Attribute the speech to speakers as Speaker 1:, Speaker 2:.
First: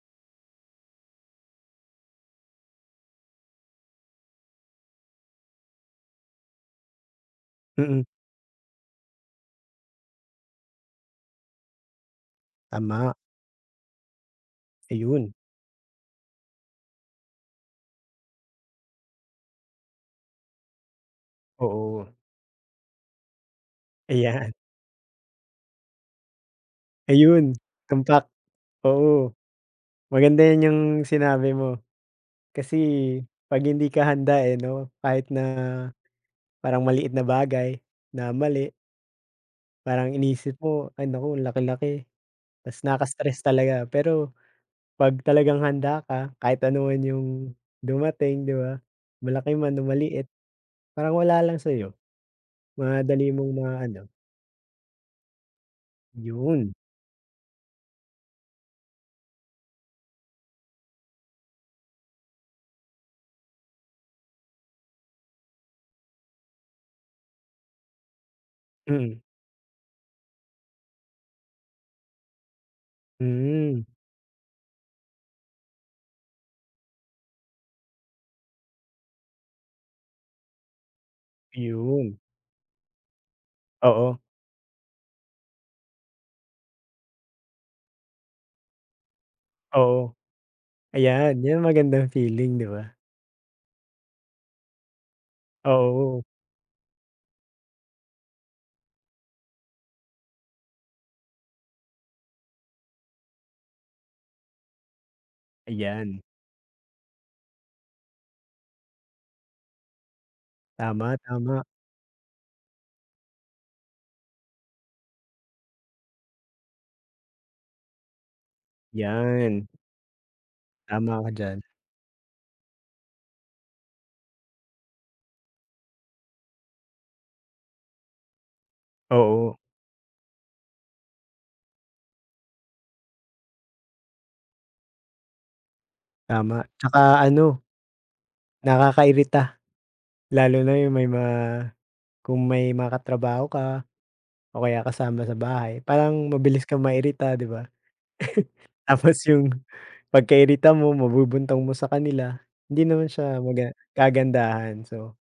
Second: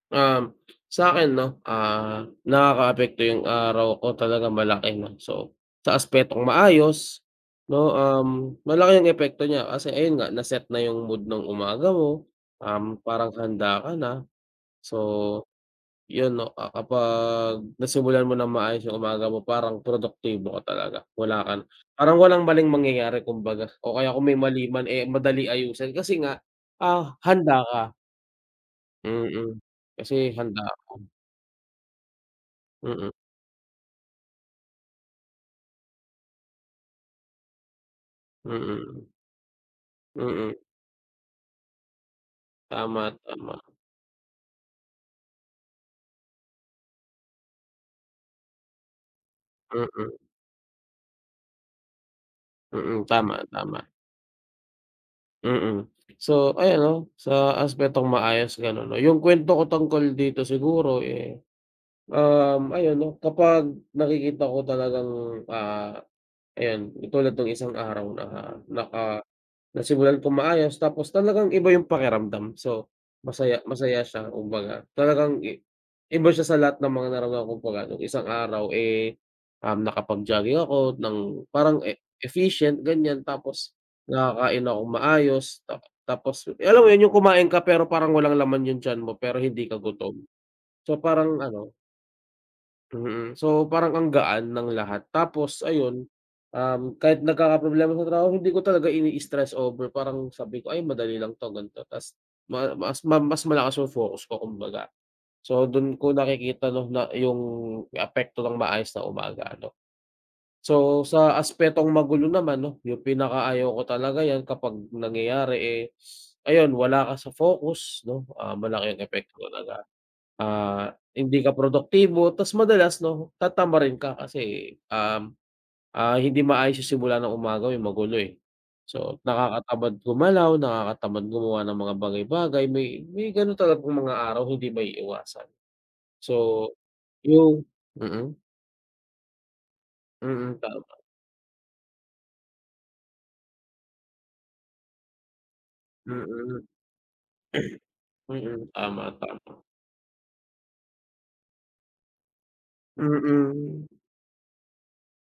Speaker 1: Um, sa'kin 'no, ah, nakakaapekto 'yung araw ko talaga malaki 'no. So, sa aspetong maayos 'no,
Speaker 2: Mm.
Speaker 1: um, malaki 'yung epekto niya, kasi ayun nga na-set na 'yung mood ng umaga mo. Um,
Speaker 2: Tama.
Speaker 1: parang handa ka na, so
Speaker 2: Ayun.
Speaker 1: 'yun 'no, ah, kapag nasimulan mo ng maayos 'yung umaga mo parang produktibo ka talaga. Wala ka na
Speaker 2: Oo.
Speaker 1: parang walang maling mangyayari kumbaga o kaya kung may
Speaker 2: Ayan.
Speaker 1: mali man, eh, madali ayusin. Kasi nga, ah,
Speaker 2: Ayun,
Speaker 1: handa ka.
Speaker 2: tumpak. Oo.
Speaker 1: Mm. Kasi,
Speaker 2: Maganda
Speaker 1: handa
Speaker 2: 'yun 'yung
Speaker 1: ako.
Speaker 2: sinabi mo kasi
Speaker 1: Mm.
Speaker 2: 'pag hindi ka handa, eh, 'no, kahit na parang maliit na bagay na
Speaker 1: Mm,
Speaker 2: mali
Speaker 1: mm.
Speaker 2: parang
Speaker 1: Mm.
Speaker 2: iniisip mo ay naku ang laki-laki, tas
Speaker 1: Tama,
Speaker 2: nakaka-stress
Speaker 1: tama.
Speaker 2: talaga. Pero pag talagang handa ka kahit anuman 'yung dumating, di ba, malaki man o
Speaker 1: Mm.
Speaker 2: maliit parang wala lang sa'yo,
Speaker 1: Mm,
Speaker 2: madali
Speaker 1: tama,
Speaker 2: mong
Speaker 1: tama.
Speaker 2: maano.
Speaker 1: Mm. So
Speaker 2: 'Yun.
Speaker 1: ayun 'no, sa aspetong maayos gano'n. O 'yung kuwento ko tungkol dito siguro, eh, um, ayun 'no, kapag nakikita ko talagang, ah, ayun katulad no'ng isang araw na naka
Speaker 2: Mm.
Speaker 1: nasimulan kong maayos tapos talagang iba 'yung pakiramdam, so masaya
Speaker 2: Hmm.
Speaker 1: masaya siya kumbaga. Talagang i iba siya sa lahat ng mga narana kumbaga no'ng isang araw, eh, um, nakapag-jogging ako ng parang e
Speaker 2: 'Yun.
Speaker 1: efficient ganiyan, tapos
Speaker 2: Oo.
Speaker 1: nakakain akong maayos. Ta tapos 'yung alam mo 'yun 'yung kumain ka pero parang walang laman 'yung tiyan mo, pero hindi ka
Speaker 2: Oo.
Speaker 1: gutom? So
Speaker 2: Ayan
Speaker 1: parang
Speaker 2: 'yung
Speaker 1: ano
Speaker 2: magandang feeling, di ba?
Speaker 1: Mm, so parang ang gaan ng lahat. Tapos ayun,
Speaker 2: Oo.
Speaker 1: um, kahit nagkakaproblema [unintelligible] hindi ko talaga ini-stress over, parang sabi ko, "Ay madali lang 'to." gan'to. Ta's maa mas ma mas malakas 'yung focus ko kumbaga. So do'n ko
Speaker 2: Ayan.
Speaker 1: nakikita nung na 'yung apekto ng maayos na umaga ano. So
Speaker 2: Tama,
Speaker 1: sa
Speaker 2: tama.
Speaker 1: aspetong magulo naman 'no, 'yung pinaka-ayaw ko talaga 'yan kapag nangyayari, eh, ayun wala ka sa focus 'no? Ah, malaki 'yung epekto
Speaker 2: 'Yan.
Speaker 1: talaga. Ah,
Speaker 2: Tama ka
Speaker 1: hindi ka
Speaker 2: diyan.
Speaker 1: produktibo tas madalas 'no, tatamarin ka kasi, um, ah, hindi maayos 'yung simula ng umaga mo may magulo, eh. So
Speaker 2: Oo.
Speaker 1: nakakatamad gumalaw, nakakatamad gumawa ng mga bagay-bagay. May may gano'n talagang mga araw hindi maiiwasan.
Speaker 2: Tama,
Speaker 1: So
Speaker 2: tsaka ano
Speaker 1: 'yung mm.
Speaker 2: nakakairita
Speaker 1: Mm,
Speaker 2: lalo na 'yung
Speaker 1: tama.
Speaker 2: may ma kung may makatrabaho ka o kaya kasama sa bahay parang
Speaker 1: Mm.
Speaker 2: mabilis kang mairita, di ba?
Speaker 1: Mm. Tama,
Speaker 2: Tapos 'yung
Speaker 1: tama.
Speaker 2: pagka-irita mo mabubuntong mo sa kanila, hindi naman siya maga
Speaker 1: Mm.
Speaker 2: kagandahan so